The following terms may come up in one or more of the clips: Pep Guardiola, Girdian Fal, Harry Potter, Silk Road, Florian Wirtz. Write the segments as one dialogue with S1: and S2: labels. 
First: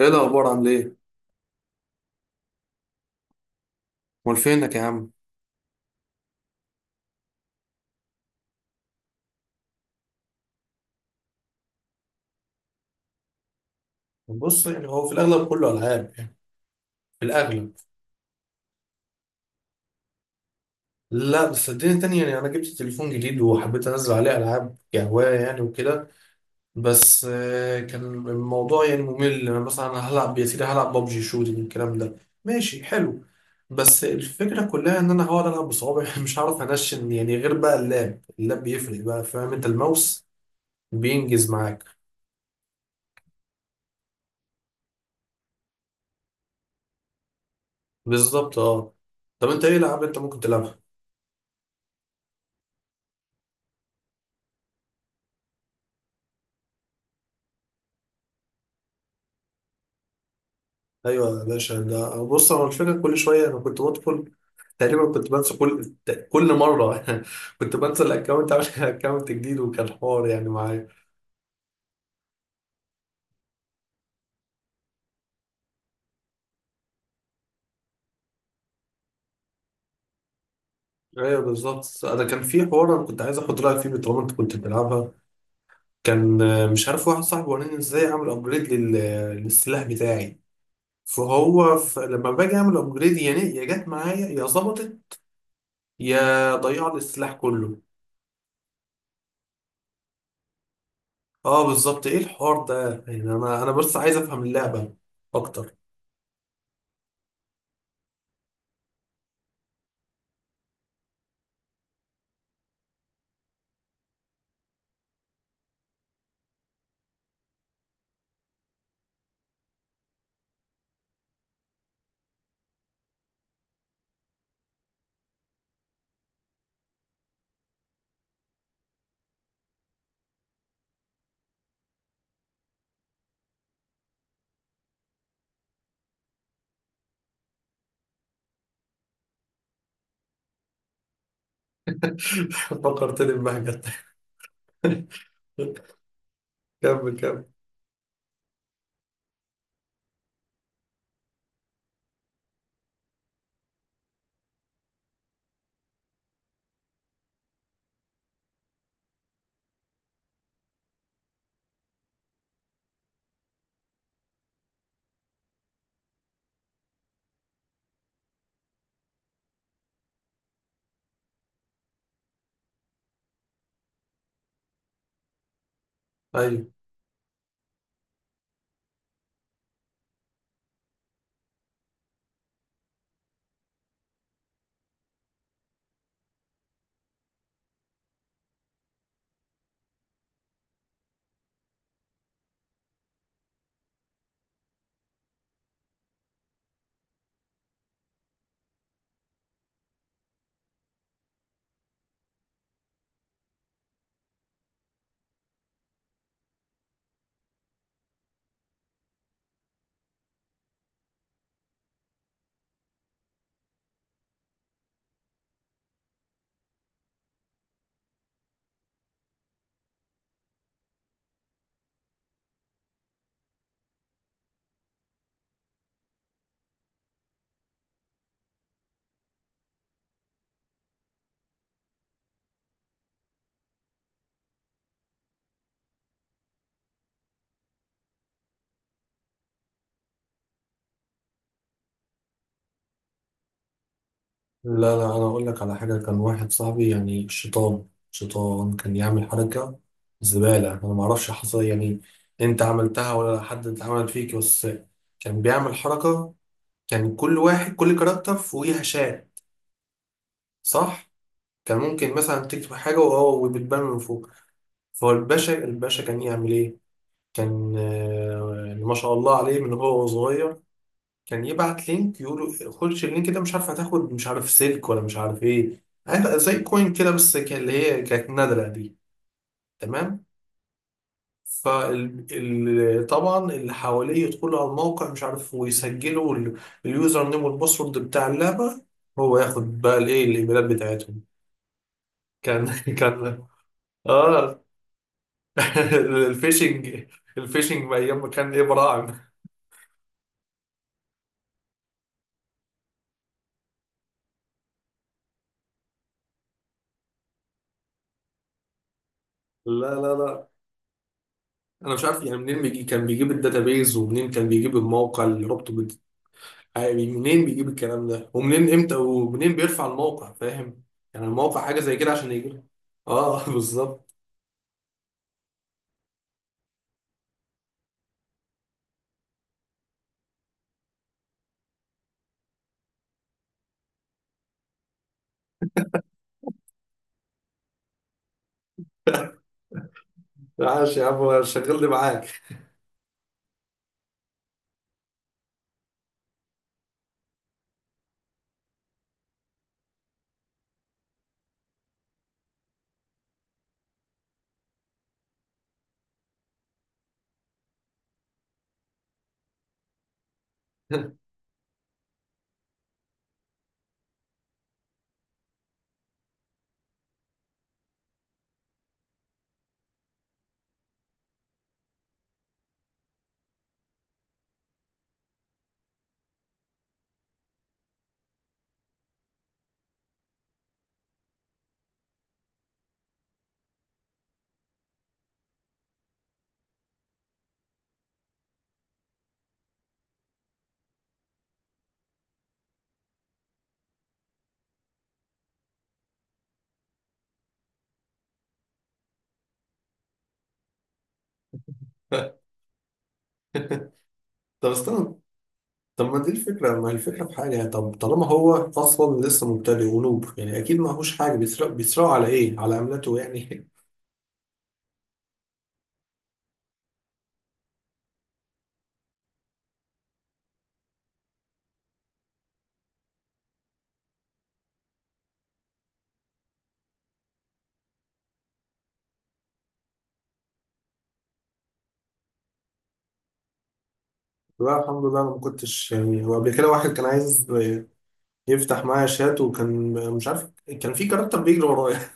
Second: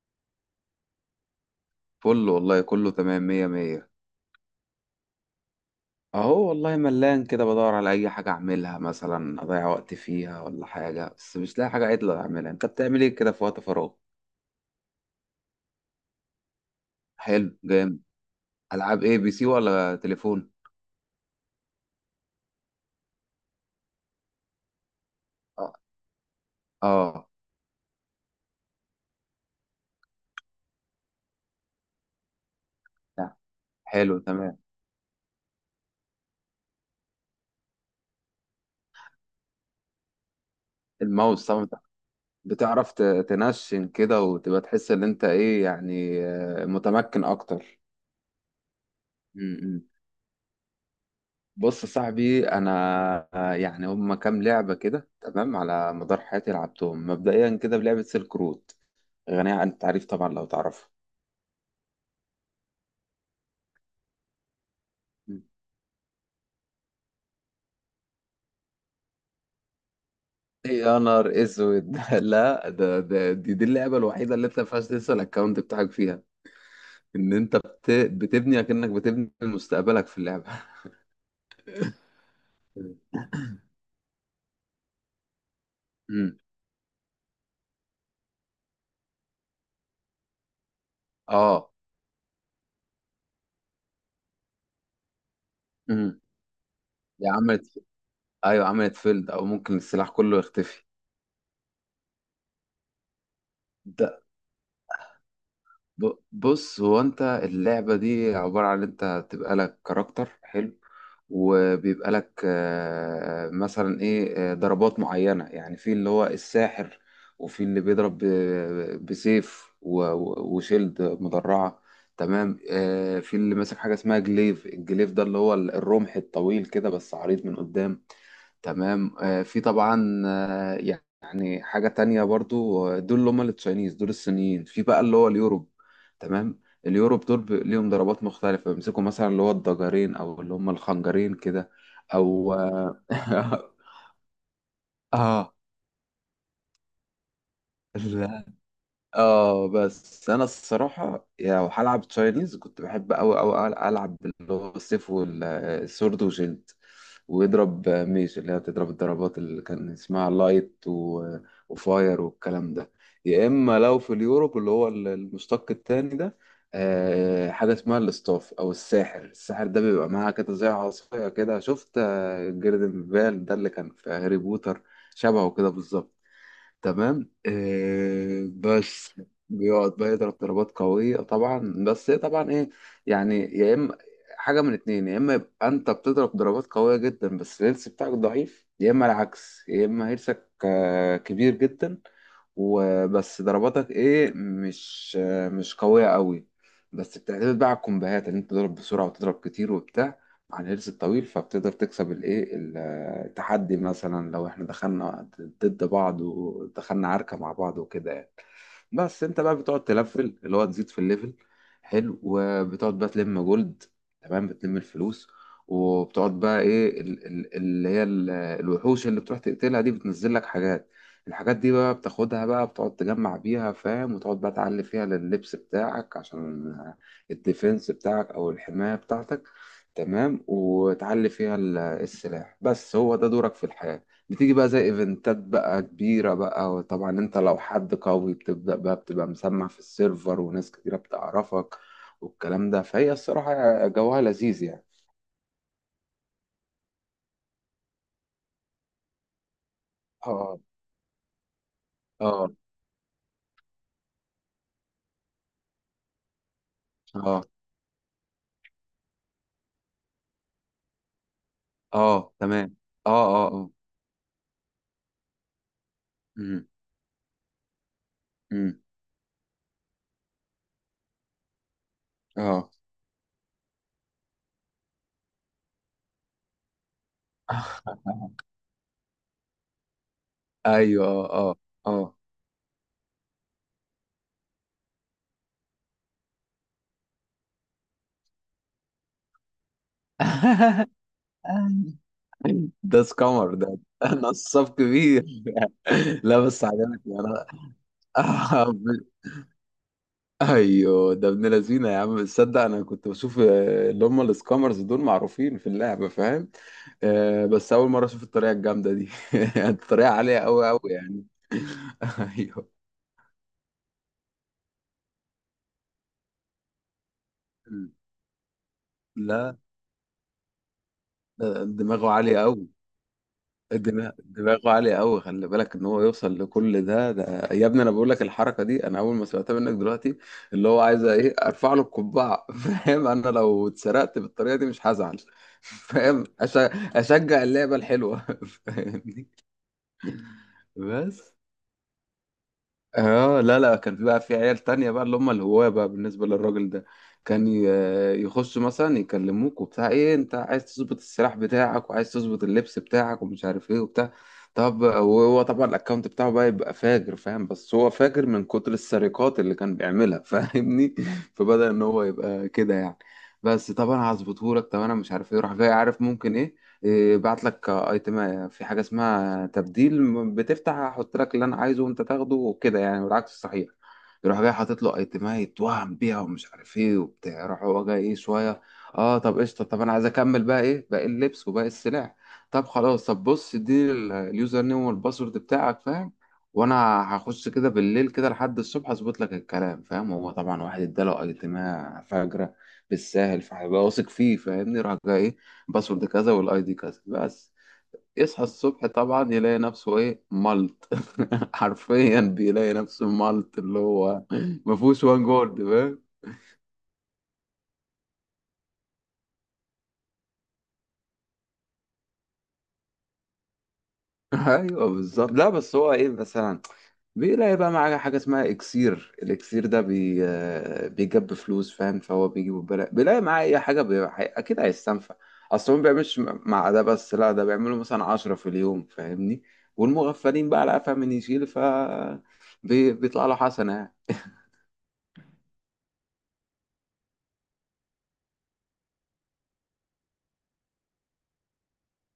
S1: ايه الاخبار، عامل ايه؟
S2: فل والله، كله تمام مية مية.
S1: امال فينك يا عم؟
S2: اهو والله ملان كده بدور على اي حاجة اعملها مثلا، اضيع وقت فيها ولا حاجة، بس مش لاقي حاجة عدلة اعملها. انت بتعمل ايه كده في وقت فراغ؟
S1: بص، يعني هو في الأغلب كله ألعاب يعني. في
S2: حلو
S1: الأغلب.
S2: جامد. العاب ايه، بي سي ولا تليفون؟
S1: لا بس صدقني تاني، يعني أنا جبت تليفون جديد وحبيت أنزل عليه ألعاب كهواية يعني
S2: اه.
S1: وكده. بس
S2: اه.
S1: كان الموضوع يعني ممل. أنا مثلا هلعب يا سيدي، هلعب ببجي شوتنج الكلام ده. ماشي حلو.
S2: نعم.
S1: بس
S2: حلو تمام.
S1: الفكرة كلها إن أنا هقعد ألعب بصوابعي مش هعرف أنشن يعني، غير بقى اللاب بيفرق بقى، فاهم؟ أنت الماوس
S2: الماوس
S1: بينجز
S2: طبعا. أنت
S1: معاك.
S2: بتعرف تنشن كده وتبقى تحس ان انت ايه يعني، متمكن اكتر.
S1: بالظبط، أه. طب أنت إيه ألعاب أنت ممكن تلعبها؟
S2: بص يا صاحبي، انا يعني هم كام لعبه كده تمام على مدار حياتي لعبتهم، مبدئيا كده بلعبه سيلك رود، غنيه عن التعريف طبعا لو تعرفها.
S1: ايوه يا باشا. ده بص هو الفكره كل شويه انا كنت بدخل، تقريبا كنت بنسى كل مره كنت بنسى الاكونت. عامل اكونت جديد، وكان حوار يعني معايا.
S2: يا نهار اسود! لا، ده دي اللعبه الوحيده اللي انت ما ينفعش تنسى الاكونت بتاعك فيها، ان انت بتبني اكنك، بتبني مستقبلك في اللعبه.
S1: ايوه بالظبط. انا كان في حوار انا كنت عايز اخد رايك فيه طالما انت كنت بتلعبها.
S2: امم.
S1: كان مش عارف، واحد صاحبي وراني ازاي اعمل ابجريد للسلاح بتاعي.
S2: اه.
S1: فهو لما باجي اعمل ابجريد، يعني يا جت معايا يا ظبطت
S2: امم.
S1: يا ضيع لي السلاح
S2: يا
S1: كله.
S2: عملت، ايوه، عملت فيلد، او ممكن السلاح كله يختفي.
S1: اه بالظبط. ايه الحوار ده يعني؟ انا بس عايز افهم اللعبه اكتر.
S2: بص، هو انت اللعبة دي عبارة عن انت تبقى لك كاركتر حلو، وبيبقى لك مثلا ايه، ضربات معينة يعني، في اللي هو الساحر، وفي اللي بيضرب بسيف و- و- وشيلد مدرعة. تمام. في اللي ماسك حاجة اسمها جليف، الجليف ده اللي هو الرمح الطويل كده بس عريض من قدام. تمام. آه، في طبعا آه، يعني حاجة تانية برضو، دول اللي هم التشاينيز، دول الصينيين، في بقى اللي هو اليوروب. تمام. اليوروب دول ليهم ضربات مختلفة، بيمسكوا مثلا اللي هو الضجرين، أو اللي هم الخنجرين كده، أو
S1: فكرتني ببهجة. كمل كمل.
S2: آه، اه بس انا الصراحه يعني لو هلعب تشاينيز كنت بحب قوي قوي العب اللي هو السيف والسورد وشيلد، ويضرب ميش اللي هي بتضرب الضربات اللي كان اسمها لايت وفاير والكلام ده. يا اما لو في اليوروب اللي هو المشتق التاني ده، حاجه اسمها الاستاف، او الساحر. الساحر ده بيبقى معاه كده زي عصايه كده، شفت جيردن فال ده اللي كان في هاري بوتر؟ شبهه كده بالظبط.
S1: ايوه.
S2: تمام، آه، بس بيقعد بقى يضرب ضربات قوية طبعا، بس هي طبعا ايه يعني، يا اما حاجة من اتنين: يا اما يبقى انت بتضرب ضربات قوية جدا بس الهيلث بتاعك ضعيف، يا اما العكس، يا اما هيلثك كبير جدا، وبس ضرباتك ايه، مش قوية قوي، بس بتعتمد بقى على الكومبوهات ان انت تضرب بسرعة وتضرب كتير وبتاع، عن الهيلث الطويل، فبتقدر تكسب الايه، التحدي، مثلا لو احنا دخلنا ضد بعض ودخلنا عركة مع بعض وكده يعني. بس انت بقى بتقعد تلفل، اللي هو تزيد في الليفل. حلو. وبتقعد بقى تلم جولد، تمام، بتلم الفلوس، وبتقعد بقى ايه، الوحوش اللي بتروح تقتلها دي بتنزل لك حاجات. الحاجات دي بقى بتاخدها، بقى بتقعد تجمع بيها، فاهم، وتقعد بقى تعلي فيها لللبس بتاعك، عشان الديفنس بتاعك او الحماية بتاعتك. تمام. وتعلي فيها السلاح. بس هو ده دورك في الحياة. بتيجي بقى زي ايفنتات بقى كبيرة بقى، وطبعا انت لو حد قوي بتبدأ بقى بتبقى مسمع في السيرفر وناس كتيرة بتعرفك والكلام ده، فهي الصراحة جوها لذيذ يعني.
S1: لا لا، انا اقول لك على حاجه. كان واحد صاحبي يعني شيطان، كان يعمل حركه
S2: اه.
S1: زباله، انا ما اعرفش حصل إيه يعني.
S2: اه
S1: انت عملتها ولا حد عملت فيك؟ بس كان بيعمل حركه. كان كل
S2: اه.
S1: واحد، كل كاركتر فوقيها شاه، صح؟ كان ممكن
S2: اه
S1: مثلا تكتب
S2: تمام.
S1: حاجه
S2: اه
S1: وهو
S2: اه اه.
S1: وبتبان من فوق. فالباشا، الباشا كان يعمل
S2: امم.
S1: ايه؟ كان
S2: امم.
S1: ما شاء الله عليه من هو صغير، كان يبعت لينك، يقول
S2: اه.
S1: خش اللينك ده، مش عارف هتاخد، مش عارف سلك، ولا مش عارف ايه. عارف زي كوين كده، بس كان اللي هي كانت نادرة دي. تمام.
S2: ايوه. اه اه
S1: فطبعا اللي حواليه يدخلوا على الموقع مش عارف ويسجلوا اليوزر نيم والباسورد بتاع اللعبة. هو ياخد بقى الايه، الايميلات
S2: اه.
S1: بتاعتهم. كان
S2: ده
S1: كان.
S2: سكامر ده،
S1: اه.
S2: نصاب كبير. لا بس
S1: الفيشنج،
S2: عجبتني. انا
S1: الفيشنج ايام ما كان ايه، براعم.
S2: ايوه، ده ابن لذينه يا عم. تصدق انا كنت بشوف اللي هم السكامرز دول معروفين في اللعبه، فاهم، بس اول مره اشوف الطريقه الجامده دي.
S1: لا
S2: الطريقه
S1: لا
S2: عاليه
S1: لا،
S2: قوي قوي يعني.
S1: انا مش عارف يعني منين
S2: ايوه.
S1: بيجي. كان بيجيب الداتابيز، ومنين كان بيجيب الموقع اللي ربطه؟ يعني منين بيجيب الكلام ده، ومنين، امتى، ومنين
S2: لا
S1: بيرفع الموقع، فاهم؟ يعني
S2: ده،
S1: الموقع حاجه زي
S2: دماغه
S1: كده عشان
S2: عاليه
S1: يجي لك.
S2: قوي.
S1: اه بالظبط.
S2: دماغه عالية قوي. خلي بالك ان هو يوصل لكل ده، ده، يا ابني، انا بقول لك الحركة دي انا اول ما سمعتها منك دلوقتي. اللي هو عايز ايه، ارفع له القبعة. فاهم، انا لو اتسرقت بالطريقة دي مش هزعل. فاهم؟ اشجع اللعبة الحلوة. فاهمني؟
S1: عاش يا
S2: بس.
S1: عم، شغلني معاك.
S2: اه. لا لا، كان في بقى في عيال تانية بقى، اللي هم الهواة بقى بالنسبة للراجل ده، كان يخشوا مثلا يكلموك وبتاع: ايه، انت عايز تظبط السلاح بتاعك، وعايز تظبط اللبس بتاعك ومش عارف ايه وبتاع. طب وهو طبعا الاكونت بتاعه بقى يبقى فاجر، فاهم، بس هو فاجر من كتر السرقات اللي كان بيعملها، فاهمني، فبدأ ان هو يبقى كده يعني. بس طب انا هظبطهولك، طب انا مش عارف ايه، راح جاي: عارف ممكن ايه، إيه، بعت لك ايتم في حاجه اسمها تبديل، بتفتح احط لك اللي انا عايزه وانت تاخده وكده يعني، والعكس صحيح. يروح جاي حاطط له ايتمها، يتوهم بيها ومش عارف ايه وبتاع. يروح هو جاي ايه شويه: اه طب قشطه، طب انا عايز اكمل بقى ايه باقي اللبس وباقي السلع. طب خلاص، طب بص اديني اليوزر نيم والباسورد بتاعك، فاهم، وانا هخش كده بالليل كده لحد الصبح اظبط لك الكلام، فاهم. هو طبعا واحد اداله ايتمها فجره بالساهل، فهيبقى واثق فيه، فاهمني، راح جاي: إيه، باسورد كذا والاي دي كذا. بس يصحى الصبح طبعا يلاقي نفسه ايه، مالت. حرفيا بيلاقي نفسه مالت، اللي هو
S1: طب
S2: ما فيهوش
S1: استنى.
S2: وان جولد، فاهم.
S1: طب ما دي الفكره، ما هي الفكره في حاجه. طب طالما هو اصلا لسه مبتدئ ونوب يعني، اكيد ما هوش حاجه. بيسرق، بيسرقوا على ايه، على عملته يعني؟
S2: ايوه بالظبط. لا بس هو ايه، مثلا بيلاقي بقى معاه حاجه اسمها اكسير، الاكسير ده بي آه، بيجيب فلوس، فاهم، فهو بيجي ببلاش بيلاقي معاه اي حاجه، اكيد هيستنفع. اصل هو ما بيعملش مع ده بس، لا، ده بيعملوا مثلا عشرة في اليوم، فاهمني، والمغفلين بقى لا، فاهم، من يشيل ف بيطلع له حسنه يعني.
S1: لا الحمد لله انا ما كنتش يعني. هو قبل كده واحد كان عايز يفتح معايا شات وكان مش عارف. كان في كاركتر بيجري ورايا،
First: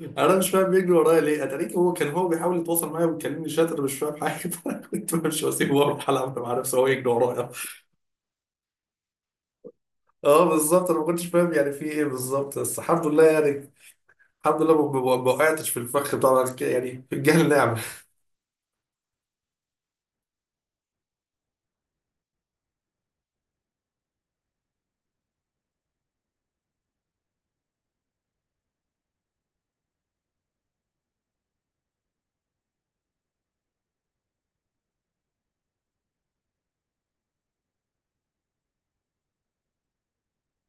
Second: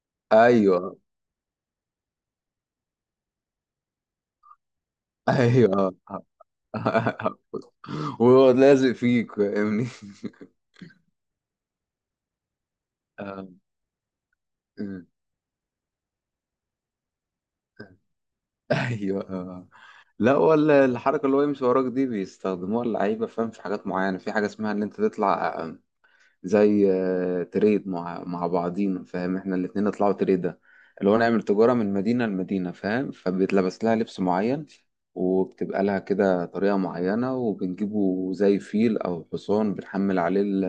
S1: انا مش فاهم بيجري
S2: ايوه.
S1: ورايا ليه. اتاريك هو كان، هو بيحاول يتواصل معايا وبيكلمني شاطر، مش فاهم حاجه فانا كنت مش، واسيبه
S2: ايوه.
S1: واروح العب مع نفسي وهو يجري ورايا.
S2: وهو لازق فيك فاهمني.
S1: اه بالظبط، انا ما كنتش فاهم يعني في ايه بالظبط، بس الحمد لله
S2: آه.
S1: يعني. الحمد لله ما وقعتش في الفخ بتاع بعد كده، يعني في الجهل نعمه.
S2: ايوه. آه. لا، ولا الحركه اللي هو يمشي وراك دي بيستخدموها اللعيبه، فاهم، في حاجات معينه. في حاجه اسمها ان انت تطلع زي تريد، مع بعضينا، فاهم، احنا الاتنين نطلعوا تريدة، اللي هو نعمل تجارة من مدينة لمدينة، فاهم، فبيتلبس لها لبس معين، وبتبقى لها كده طريقة معينة، وبنجيبه زي فيل أو حصان بنحمل عليه ال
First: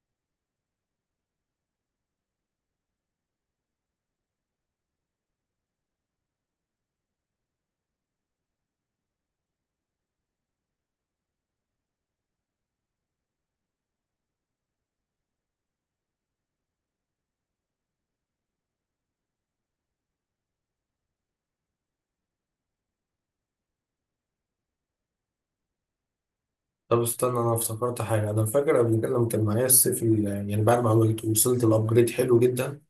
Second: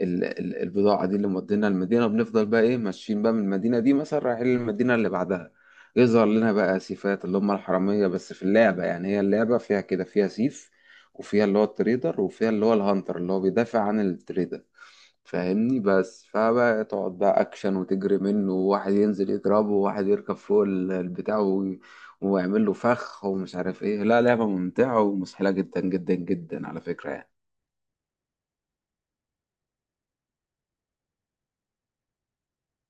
S2: ال ال البضاعة دي اللي مودينا المدينة. بنفضل بقى إيه، ماشيين بقى من المدينة دي مثلا رايحين للمدينة اللي بعدها، يظهر لنا بقى سيفات اللي هم الحرامية بس في اللعبة يعني، هي اللعبة فيها كده، فيها سيف، وفيها اللي هو التريدر، وفيها اللي هو الهانتر اللي هو بيدافع عن التريدر، فاهمني، بس، فبقى تقعد بقى اكشن وتجري منه، وواحد ينزل يضربه، وواحد يركب فوق البتاع، ويعمل له فخ، ومش عارف ايه. لا لعبة ممتعة ومسحلة جدا جدا جدا على
S1: طب
S2: فكرة يعني.
S1: استنى، انا افتكرت حاجه. انا فاكر قبل كده لما كان معايا السيف يعني بعد ما عملت، وصلت الابجريد حلو جدا.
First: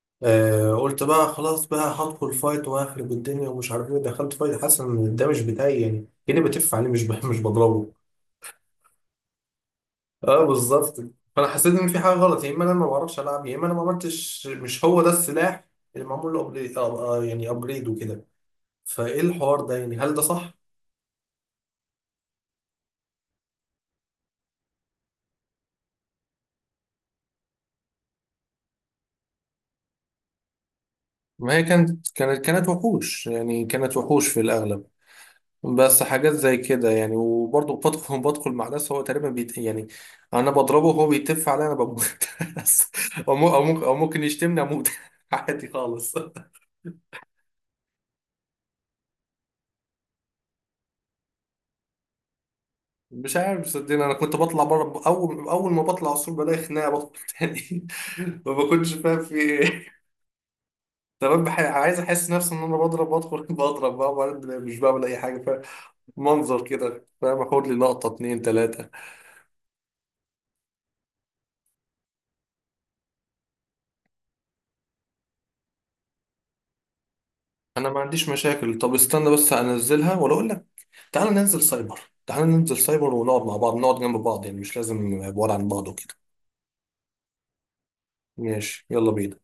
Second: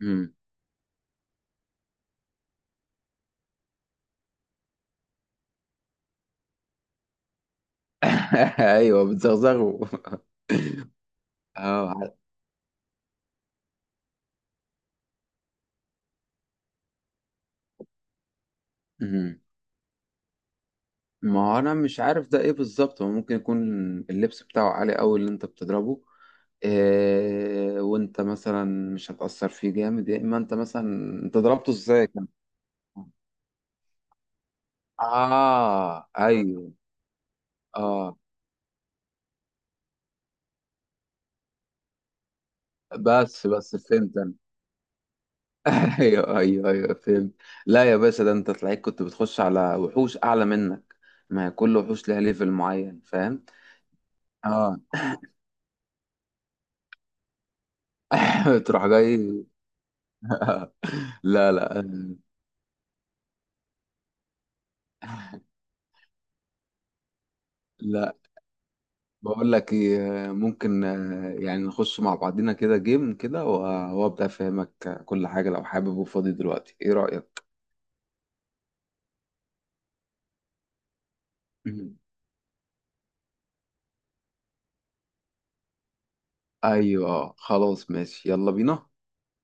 S2: مم.
S1: آه، قلت بقى خلاص بقى هدخل فايت وهخرب الدنيا ومش عارف ايه. دخلت فايت حاسس ان الدمج بتاعي يعني كاني بتف عليه، مش بضربه.
S2: ايوه، بتزغزغه.
S1: اه بالظبط. فانا حسيت ان
S2: اه
S1: في حاجه
S2: ع-
S1: غلط، يا اما انا ما بعرفش العب، يا اما انا ما عملتش، مش هو ده السلاح اللي معمول له يعني ابجريد وكده. فايه
S2: مم.
S1: الحوار ده يعني، هل ده صح؟
S2: ما هو انا مش عارف ده ايه بالظبط، هو ممكن يكون اللبس بتاعه عالي قوي اللي انت بتضربه، إيه، وانت مثلا مش هتأثر فيه جامد، يا اما انت مثلا، انت
S1: ما هي
S2: ضربته ازاي
S1: كانت
S2: كان؟
S1: كانت كانت وحوش يعني، كانت وحوش في الأغلب. بس
S2: اه
S1: حاجات زي
S2: ايوه.
S1: كده يعني، وبرضه
S2: اه.
S1: بدخل مع ناس هو تقريبا بيت يعني. أنا بضربه وهو بيتف عليا، أنا بموت بس. أو
S2: بس
S1: أو
S2: بس
S1: ممكن، أو
S2: فهمت
S1: ممكن
S2: انا.
S1: يشتمني أموت عادي خالص.
S2: ايوه ايوه ايوه فهمت. لا يا باشا، ده انت تلاقيك كنت بتخش على وحوش اعلى منك. ما هي كل وحوش ليها ليفل معين،
S1: مش
S2: فاهم.
S1: عارف صدقني. انا كنت بطلع
S2: اه.
S1: بره، اول ما بطلع السور بلاقي خناقه، بدخل تاني ما
S2: تروح
S1: بكونش فاهم في
S2: جاي.
S1: ايه. تمام.
S2: لا لا
S1: عايز احس نفسي ان انا بضرب. بدخل بضرب بقى وبعدين مش بعمل اي حاجه، فمنظر كده فاهم. اخد لي لقطه
S2: لا.
S1: اتنين تلاته.
S2: بقول لك ايه، ممكن يعني نخش مع بعضينا كده جيم كده، وابدا افهمك كل حاجه لو حابب وفاضي دلوقتي. ايه رايك؟
S1: انا ما عنديش مشاكل. طب استنى بس، انزلها ولا اقول لك؟ تعالى ننزل
S2: مم.
S1: سايبر. تعالى ننزل سايبر ونقعد مع بعض، نقعد جنب بعض، يعني مش لازم بعاد عن بعض وكده.
S2: ايوه خلاص ماشي، يلا
S1: ماشي
S2: بينا.
S1: يلا بينا.